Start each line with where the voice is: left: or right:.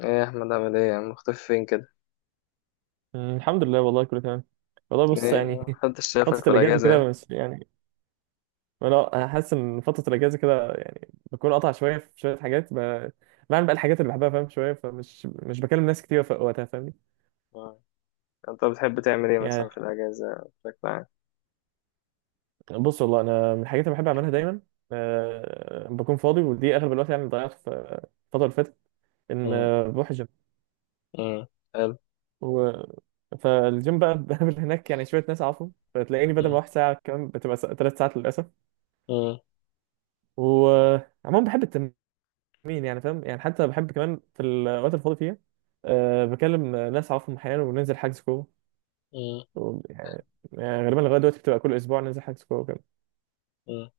left: ايه يا احمد، عامل ايه يا عم؟ مختفي فين كده؟
right: مم، الحمد لله. والله كله تمام. والله
left: والله
right: بص
left: ايه؟
right: يعني
left: محدش شافك
right: فترة
left: في
right: الأجازة
left: الاجازه
right: كده
left: يعني؟
right: بس يعني. أنا حاسس إن فترة الأجازة كده يعني بكون قاطع شوية في شوية حاجات بعمل بقى الحاجات اللي بحبها، فاهم؟ شوية فمش مش بكلم ناس كتير في وقتها، فاهمني؟
left: آه. انت بتحب تعمل ايه مثلا
right: يعني
left: في الاجازه بشكل عام؟
right: بص، والله أنا من الحاجات اللي بحب أعملها دايما بكون فاضي، ودي أغلب الوقت يعني ضيعته في الفترة اللي فاتت. إن
left: مم.
right: بروح الجيم
left: مم. حلو.
right: و... فالجيم بقى بقابل هناك يعني شوية ناس أعرفهم، فتلاقيني بدل ما
left: مم.
right: أروح ساعة كمان بتبقى 3 ساعات للأسف.
left: مم.
right: و عموما بحب التمرين، مين يعني فاهم؟ يعني حتى بحب كمان في الاوقات الفاضي فيها بكلم ناس اعرفهم احيانا وننزل حجز كوره.
left: مم.
right: و-
left: حلو.
right: يعني يعني غالبا لغايه دلوقتي بتبقى كل اسبوع ننزل حجز كوره كده.
left: مم.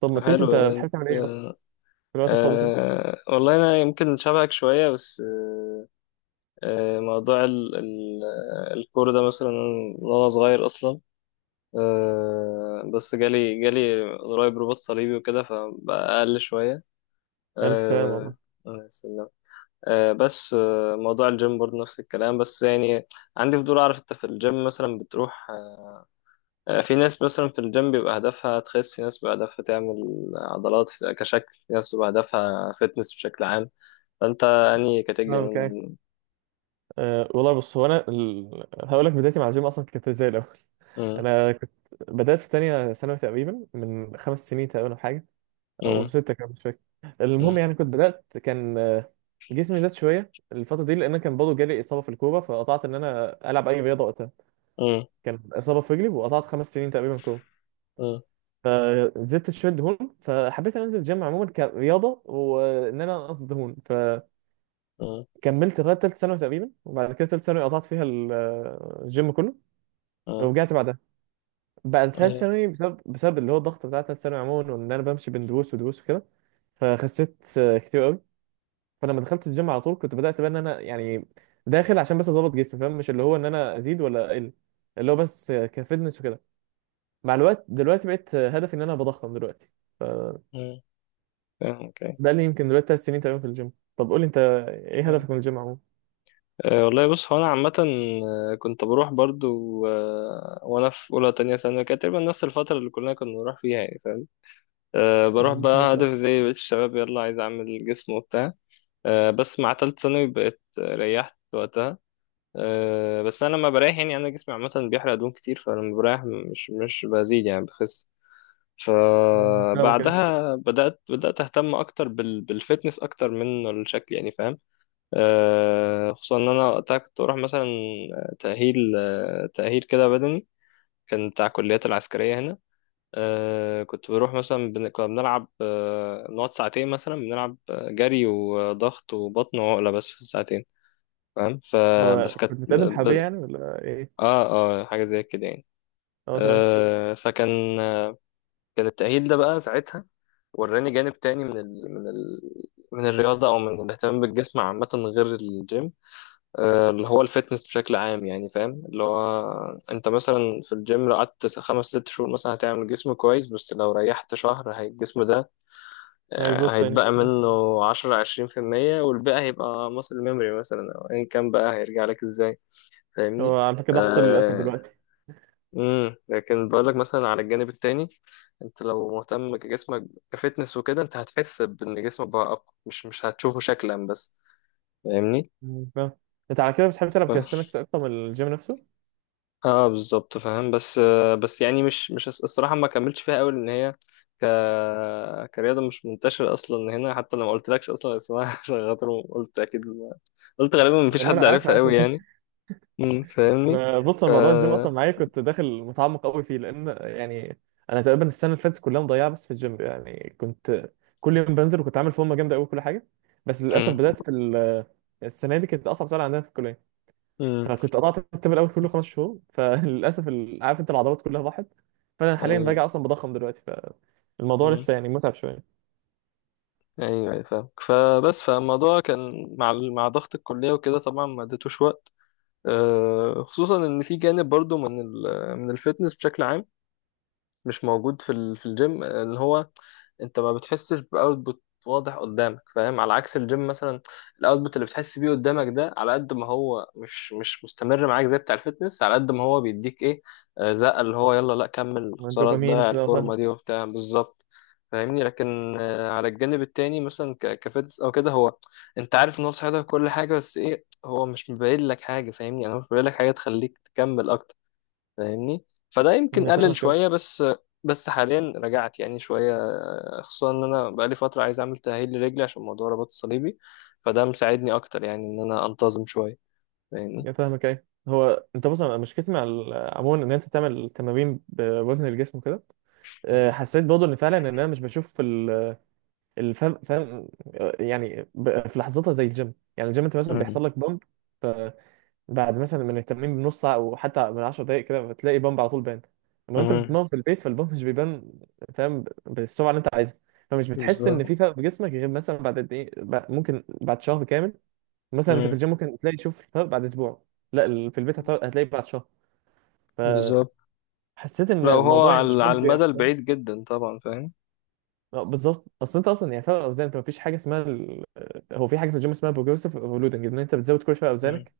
right: طب ما تقوليش
left: حلو،
right: انت بتحب
left: انت...
right: تعمل ايه اصلا في الوقت الفاضي فيه؟
left: والله انا يمكن شبهك شويه بس موضوع ال ال آه، الكوره ده مثلا من وانا صغير اصلا. بس جالي قريب رباط صليبي وكده، فبقى اقل شويه.
right: الف سلامه
left: آه
right: والله.
left: آه. بس موضوع الجيم برضه نفس الكلام، بس يعني عندي فضول اعرف انت في الجيم مثلا بتروح. في ناس مثلا في الجيم بيبقى هدفها تخس، في ناس بيبقى هدفها تعمل عضلات كشكل، في ناس بيبقى هدفها فتنس بشكل عام. فانت انهي
right: اه،
left: كاتيجوري
right: اوكي.
left: منهم؟
right: والله بص، هو انا هقول لك بدايتي مع الجيم اصلا كانت ازاي الاول.
left: مم،
right: انا كنت بدات في تانية ثانوي تقريبا من 5 سنين تقريبا أو حاجه او
left: مم،
right: ستة، كان مش فاكر.
left: مم،
right: المهم يعني كنت بدأت، كان جسمي زاد شوية الفترة دي، لأن أنا كان برضه جالي إصابة في الكورة، فقطعت إن أنا ألعب أي رياضة وقتها.
left: مم،
right: كان إصابة في رجلي، وقطعت 5 سنين تقريبا كورة.
left: مم،
right: فزدت شوية دهون، فحبيت إن أنا أنزل الجيم عموما كرياضة، وإن أنا أنقص دهون.
left: مم،
right: فكملت لغاية تالتة ثانوي تقريبا، وبعد كده تالتة ثانوي قطعت فيها الجيم كله،
left: مم،
right: ورجعت بعدها. بعد تالتة
left: أيوة،
right: ثانوي بسبب اللي هو الضغط بتاع تالتة ثانوي عموما، وإن أنا بمشي بين دروس ودروس وكده، فخسيت كتير قوي. فلما دخلت الجيم على طول كنت بدأت بقى ان انا يعني داخل عشان بس اظبط جسمي، فاهم؟ مش اللي هو ان انا ازيد ولا اقل، اللي هو بس كفitness وكده. مع الوقت دلوقتي بقيت هدفي ان انا بضخم دلوقتي، فده
left: مم، فاهم، اوكي.
right: اللي يمكن دلوقتي 3 سنين تقريبا في الجيم. طب قول لي انت، ايه
left: فاهم.
right: هدفك من الجيم عموما؟
left: والله بص هو انا عامة، كنت بروح برضو وانا في اولى تانية ثانوي كانت تقريبا نفس الفترة اللي كلنا كنا بنروح فيها، يعني فاهم. أه بروح
right: مم،
left: بقى
right: فاهمك أه.
left: هدف زي بقية الشباب، يلا عايز أعمل جسم وبتاع. أه بس مع تالت ثانوي بقيت ريحت وقتها. أه بس أنا لما بريح، يعني أنا جسمي عامة بيحرق دهون كتير، فلما بريح مش بزيد يعني بخس.
right: مم، فاهمك يعني.
left: فبعدها بدأت أهتم أكتر بالفتنس أكتر من الشكل، يعني فاهم. أه خصوصا إن أنا وقتها كنت بروح مثلا تأهيل، تأهيل كده بدني، كان بتاع الكليات العسكرية هنا. كنت بروح مثلا كنا بنلعب نقعد ساعتين مثلا، بنلعب جري وضغط وبطن وعقلة بس في الساعتين. فاهم، فبس
right: هو
left: اه كانت
right: كنت بتقدم حربية
left: ب...
right: يعني ولا ايه؟
left: اه حاجة زي كده يعني.
right: اه تمام.
left: فكان كان التأهيل ده بقى ساعتها، وراني جانب تاني من من الرياضة أو من الاهتمام بالجسم عامة غير الجيم. اللي هو الفتنس بشكل عام، يعني فاهم، اللي هو أنت مثلا في الجيم لو قعدت خمس ست شهور مثلا هتعمل جسم كويس، بس لو ريحت شهر هي الجسم ده
right: يعني بص يعني.
left: هيتبقى منه عشرة عشرين في المية، والباقي هيبقى muscle memory مثلا أو أيا كان، بقى هيرجع لك إزاي، فاهمني؟
right: هو على فكرة ده حصل للأسف
left: آه.
right: دلوقتي.
left: مم. لكن بقولك مثلا على الجانب التاني، أنت لو مهتم كجسمك كفتنس وكده، أنت هتحس بإن جسمك بقى أقوى، مش هتشوفه شكلا بس، فاهمني؟
right: مم، فاهم. انت على كده بتحب تلعب كاستنكس اكتر من الجيم نفسه؟
left: اه بالظبط فاهم. بس يعني مش الصراحه ما كملتش فيها قوي، لان هي ك كرياضه مش منتشره اصلا هنا، حتى لما قلت لكش اصلا اسمها عشان خاطر قلت اكيد ما... قلت غالبا ما فيش
right: لا لا،
left: حد
right: عارف
left: عارفها قوي
right: عارف.
left: يعني. امم، فاهمني.
right: انا بص،
left: ف
right: الموضوع الجيم اصلا معايا كنت داخل متعمق قوي فيه، لان يعني انا تقريبا السنه اللي فاتت كلها مضيعه بس في الجيم، يعني كنت كل يوم بنزل، وكنت عامل فورمه جامده قوي كل حاجه. بس للاسف
left: امم.
right: بدات السنه دي كانت اصعب سنه عندنا في الكليه،
left: امم.
right: فكنت قطعت الترم الاول كله 5 شهور. فللاسف عارف انت العضلات كلها راحت. فانا حاليا راجع
left: ايوه.
right: اصلا بضخم دلوقتي، فالموضوع
left: امم.
right: لسه يعني متعب شويه.
left: ايوه، أيوة، فاهمك، فبس فالموضوع كان مع مع ضغط الكليه وكده، طبعا ما اديتوش وقت. خصوصا ان في جانب برضو من ال... من الفتنس بشكل عام، مش موجود في في الجيم، ان هو انت ما بتحسش باوتبوت واضح قدامك فاهم، على عكس الجيم مثلا الاوتبوت اللي بتحس بيه قدامك ده، على قد ما هو مش مستمر معاك زي بتاع الفتنس، على قد ما هو بيديك ايه، زقه اللي هو يلا لا كمل، خساره
right: والدوبامين
left: تضيع
right: وكده، فاهم؟
left: الفورمه دي وبتاع بالظبط، فاهمني. لكن على الجانب التاني مثلا كفتنس او كده، هو انت عارف ان هو صحتك كل حاجه، بس ايه هو مش مبين لك حاجه، فاهمني، انا مش مبين لك حاجه تخليك تكمل اكتر، فاهمني، فده يمكن
right: أنا
left: قلل
right: فاهمك أهو.
left: شوية بس. بس حاليا رجعت يعني شوية، خصوصا ان انا بقالي فترة عايز اعمل تأهيل لرجلي عشان موضوع الرباط الصليبي، فده مساعدني اكتر يعني ان انا انتظم شوية، فاهمني.
right: أنا فاهمك. ايه هو انت بص، أنا مشكلتي عموما ان انت تعمل تمارين بوزن الجسم وكده، حسيت برضه ان فعلا ان انا مش بشوف الفهم، فاهم؟ يعني في لحظتها زي الجيم، يعني الجيم انت مثلا
left: مم.
right: بيحصل لك بامب، فبعد مثلا من التمرين بنص ساعه او حتى من 10 دقائق كده بتلاقي بامب على طول بان. اما انت
left: مم.
right: بتتمرن في البيت فالبامب مش بيبان، فاهم؟ بالسرعه اللي انت عايزها. فمش بتحس ان
left: بالظبط.
right: في فرق في جسمك غير مثلا بعد قد ايه، ممكن بعد شهر كامل مثلا. انت في
left: مم.
right: الجيم ممكن تلاقي تشوف الفرق بعد اسبوع، لا في البيت هتلاقي بعد شهر.
left: بالظبط،
right: فحسيت ان
left: لو هو
right: الموضوع يعني مش
left: على على
right: مجزي
left: المدى
right: قوي.
left: البعيد جدا طبعا فاهم.
right: اه بالظبط، اصل انت اصلا يعني فرق اوزان، انت مفيش حاجه اسمها ال... آه، هو في حاجه في الجيم اسمها بروجريسيف اورلودنج، ان انت بتزود كل شويه
left: مم.
right: اوزانك،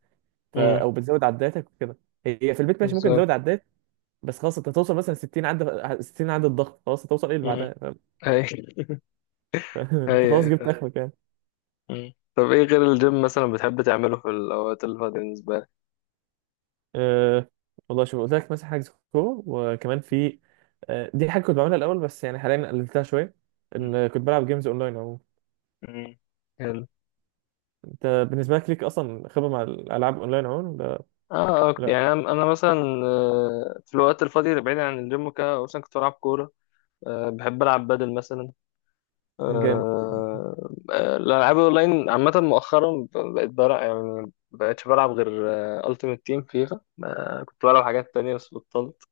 left: مم.
right: او بتزود عداتك وكده. هي في البيت ماشي ممكن تزود
left: بالظبط.
right: عدات، بس خلاص انت هتوصل مثلا 60 عده، 60 عده ضغط، خلاص هتوصل ايه اللي
left: مم.
right: بعدها، فاهم؟
left: اي.
right: انت
left: اي
right: خلاص
left: أي.
right: جبت اخرك يعني.
left: مم. طب ايه غير الجيم مثلا بتحب تعمله في الاوقات اللي فاضية بالنسبة لك؟
right: أه... والله شوف، قلت لك مثلا حاجه كوره، وكمان في دي حاجه كنت بعملها الاول بس يعني حاليا قللتها شويه،
left: مم.
right: ان كنت بلعب جيمز اونلاين عموما.
left: مم. حلو.
right: انت بالنسبه ليك اصلا خبره مع الالعاب اونلاين عموما ولا؟
left: اه،
right: لا
left: يعني انا مثلا في الوقت الفاضي اللي بعيد عن الجيم وكده، مثلا كنت بلعب كوره، بحب العب بدل مثلا،
right: جامد.
left: آه، الالعاب اونلاين عامه مؤخرا بقيت بلعب، يعني بقيتش بلعب غير التيمت تيم فيفا. كنت بلعب حاجات تانية بس بطلت،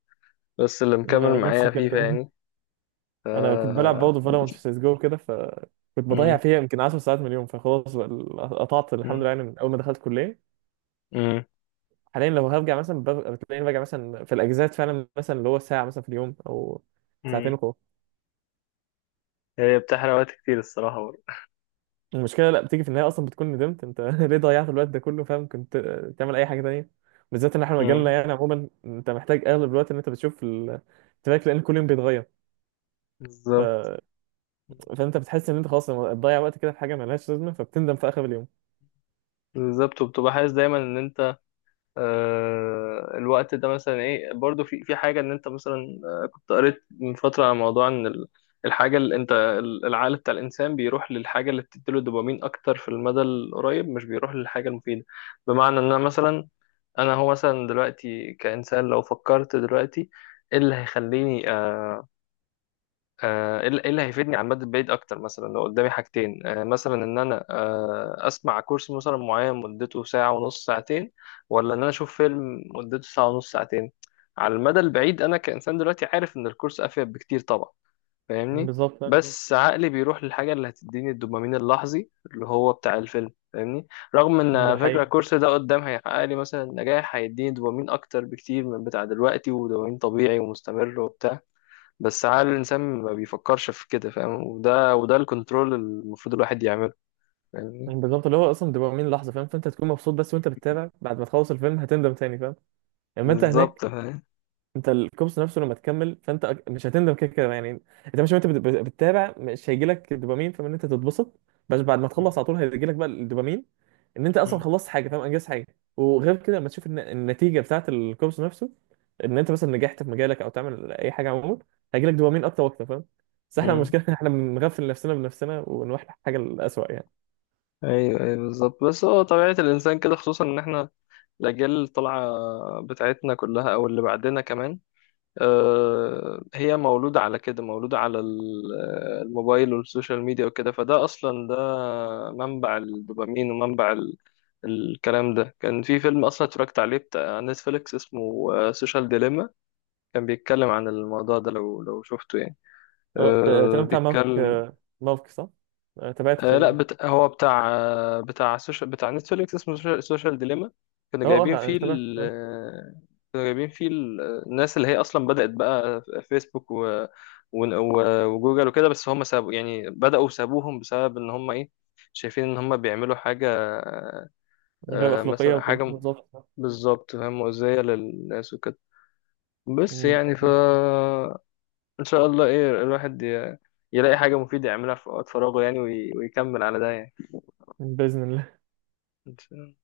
left: بس اللي
right: لا،
left: مكمل معايا
right: نفسك انت.
left: فيفا يعني. ف
right: انا كنت بلعب برضه فالورانت في سيس جو كده، فكنت بضيع
left: مم،
right: فيها يمكن 10 ساعات من اليوم، فخلاص بقى قطعت الحمد
left: مم،
right: لله، يعني من اول ما دخلت كليه.
left: مم،
right: حاليا لو هرجع مثلا بتلاقيني برجع مثلا في الاجازات فعلا مثلا اللي هو ساعه مثلا في اليوم او ساعتين
left: مم.
right: وخلاص.
left: هي بتحرق وقت كتير الصراحه برضه.
right: المشكله لا، بتيجي في النهايه اصلا بتكون ندمت انت ليه ضيعت الوقت ده كله، فاهم؟ كنت تعمل اي حاجه تانيه، بالذات ان احنا مجالنا
left: مم،
right: يعني عموما انت محتاج اغلب الوقت ان انت بتشوف التراك، لان كل يوم بيتغير. ف...
left: بالظبط.
right: فانت بتحس ان انت خلاص تضيع وقت كده في حاجه ملهاش لازمه، فبتندم في اخر اليوم.
left: بالظبط، وبتبقى حاسس دايما ان انت الوقت ده مثلا ايه، برضو في حاجه، ان انت مثلا كنت قريت من فتره عن موضوع ان الحاجه اللي انت العقل بتاع الانسان بيروح للحاجه اللي بتديله دوبامين اكتر في المدى القريب، مش بيروح للحاجه المفيده. بمعنى ان انا مثلا، انا هو مثلا دلوقتي كانسان لو فكرت دلوقتي ايه اللي هيخليني آه، ايه اللي إيه اللي هيفيدني على المدى البعيد اكتر، مثلا لو قدامي حاجتين مثلا ان انا اسمع كورس مثلا معين مدته ساعة ونص ساعتين، ولا ان انا اشوف فيلم مدته ساعة ونص ساعتين، على المدى البعيد انا كإنسان دلوقتي عارف ان الكورس افيد بكتير طبعا، فاهمني.
right: بالظبط،
left: بس عقلي بيروح للحاجة اللي هتديني الدوبامين اللحظي اللي هو بتاع الفيلم، فاهمني، رغم ان
right: ده
left: على فكرة
right: حقيقي.
left: الكورس ده قدام هيحقق لي مثلا نجاح، هيديني دوبامين اكتر بكتير من بتاع دلوقتي، ودوبامين طبيعي ومستمر وبتاع. بس عقل الإنسان ما بيفكرش في كده، فاهم، وده الكنترول المفروض الواحد يعمله، فاهمني.
right: يعني بالظبط اللي هو اصلا دوبامين لحظه، فاهم؟ فانت هتكون مبسوط بس وانت بتتابع، بعد ما تخلص الفيلم هتندم تاني، فاهم؟ اما انت هناك،
left: بالظبط فاهم.
right: انت الكوبس نفسه لما تكمل فانت مش هتندم كده كده يعني. انت مش وانت بتتابع مش هيجي لك الدوبامين فاهم، ان انت تتبسط. بس بعد ما تخلص
left: مم.
right: على طول هيجي لك بقى الدوبامين، ان انت اصلا
left: مم.
right: خلصت حاجه، فاهم؟ انجزت حاجه. وغير كده لما تشوف النتيجه بتاعت الكوبس نفسه، ان انت مثلا نجحت في مجالك او تعمل اي حاجه عموما، هيجي لك دوبامين اكتر واكتر، فاهم؟ بس احنا
left: مم.
right: المشكله إن احنا بنغفل نفسنا بنفسنا ونروح لحاجه الاسوء يعني.
left: أيوه، أيوه، بالظبط، بس هو طبيعة الإنسان كده، خصوصا إن إحنا الأجيال اللي طالعة بتاعتنا كلها أو اللي بعدنا كمان، هي مولودة على كده، مولودة على الموبايل والسوشيال ميديا وكده، فده أصلا ده منبع الدوبامين ومنبع الكلام ده كان في فيلم أصلا اتفرجت عليه بتاع نتفليكس اسمه سوشيال ديليما، كان بيتكلم عن الموضوع ده، لو شفته يعني.
right: اه
left: أه
right: تمام، بتاع مافك
left: بيتكلم.
right: مافك صح؟ تابعته
left: أه لا
right: تمام.
left: هو بتاع بتاع سوشيال بتاع نتفليكس اسمه سوشيال ديليما، كانوا
right: اه
left: جايبين
right: اه،
left: فيه
right: تابعته تمام.
left: كانوا جايبين فيه الناس اللي هي اصلا بدأت بقى فيسبوك وجوجل وكده، بس هم سابوا، يعني بدأوا سابوهم بسبب ان هم ايه، شايفين ان هم بيعملوا حاجة،
right: من غير أخلاقية
left: مثلا
right: وكده،
left: حاجة
right: بالظبط.
left: بالظبط فاهم مؤذية للناس وكده، بس
right: مم،
left: يعني ف.
right: بالظبط.
left: ان شاء الله ايه، الواحد يلاقي حاجة مفيدة يعملها في وقت فراغه، يعني ويكمل على ده يعني.
right: بإذن الله.
left: إن شاء